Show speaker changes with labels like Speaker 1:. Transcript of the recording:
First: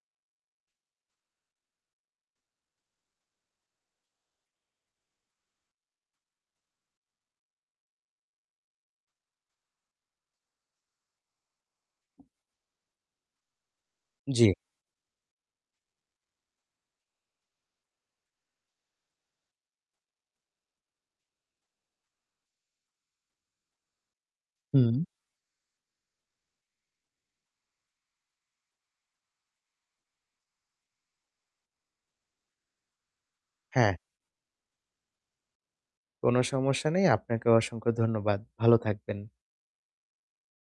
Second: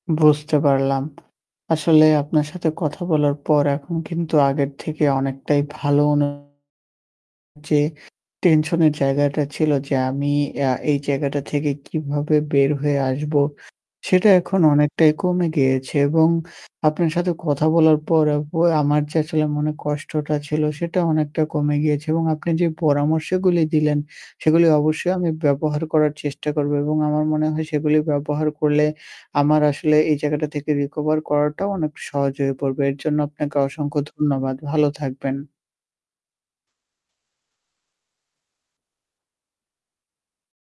Speaker 1: বুঝতে পারলাম। আসলে আপনার সাথে কথা বলার পর এখন কিন্তু আগের থেকে অনেকটাই ভালো অনুভুতি যে টেনশন এর জায়গাটা ছিল যে আমি আ এই জায়গাটা থেকে কিভাবে বের হয়ে আসবো সেটা
Speaker 2: জি।
Speaker 1: এখন অনেকটাই কমে গিয়েছে এবং আপনার সাথে কথা বলার পর অবয় আমার যে আসলে মনের কষ্টটা ছিল সেটা অনেকটা কমে গিয়েছে এবং আপনি যে পরামর্শগুলি দিলেন সেগুলি
Speaker 2: হুম।
Speaker 1: অবশ্যই আমি ব্যবহার করার চেষ্টা করব এবং আমার মনে হয় সেগুলি ব্যবহার করলে আমার আসলে এই জায়গাটা থেকে recover করাটাও অনেক সহজ হয়ে পড়বে। এর জন্য আপনাকে
Speaker 2: হ্যাঁ।
Speaker 1: অসংখ্য ধন্যবাদ। ভালো থাকবেন।
Speaker 2: কোনো সমস্যা নেই। আপনাকেও অসংখ্য ধন্যবাদ। ভালো থাকবেন।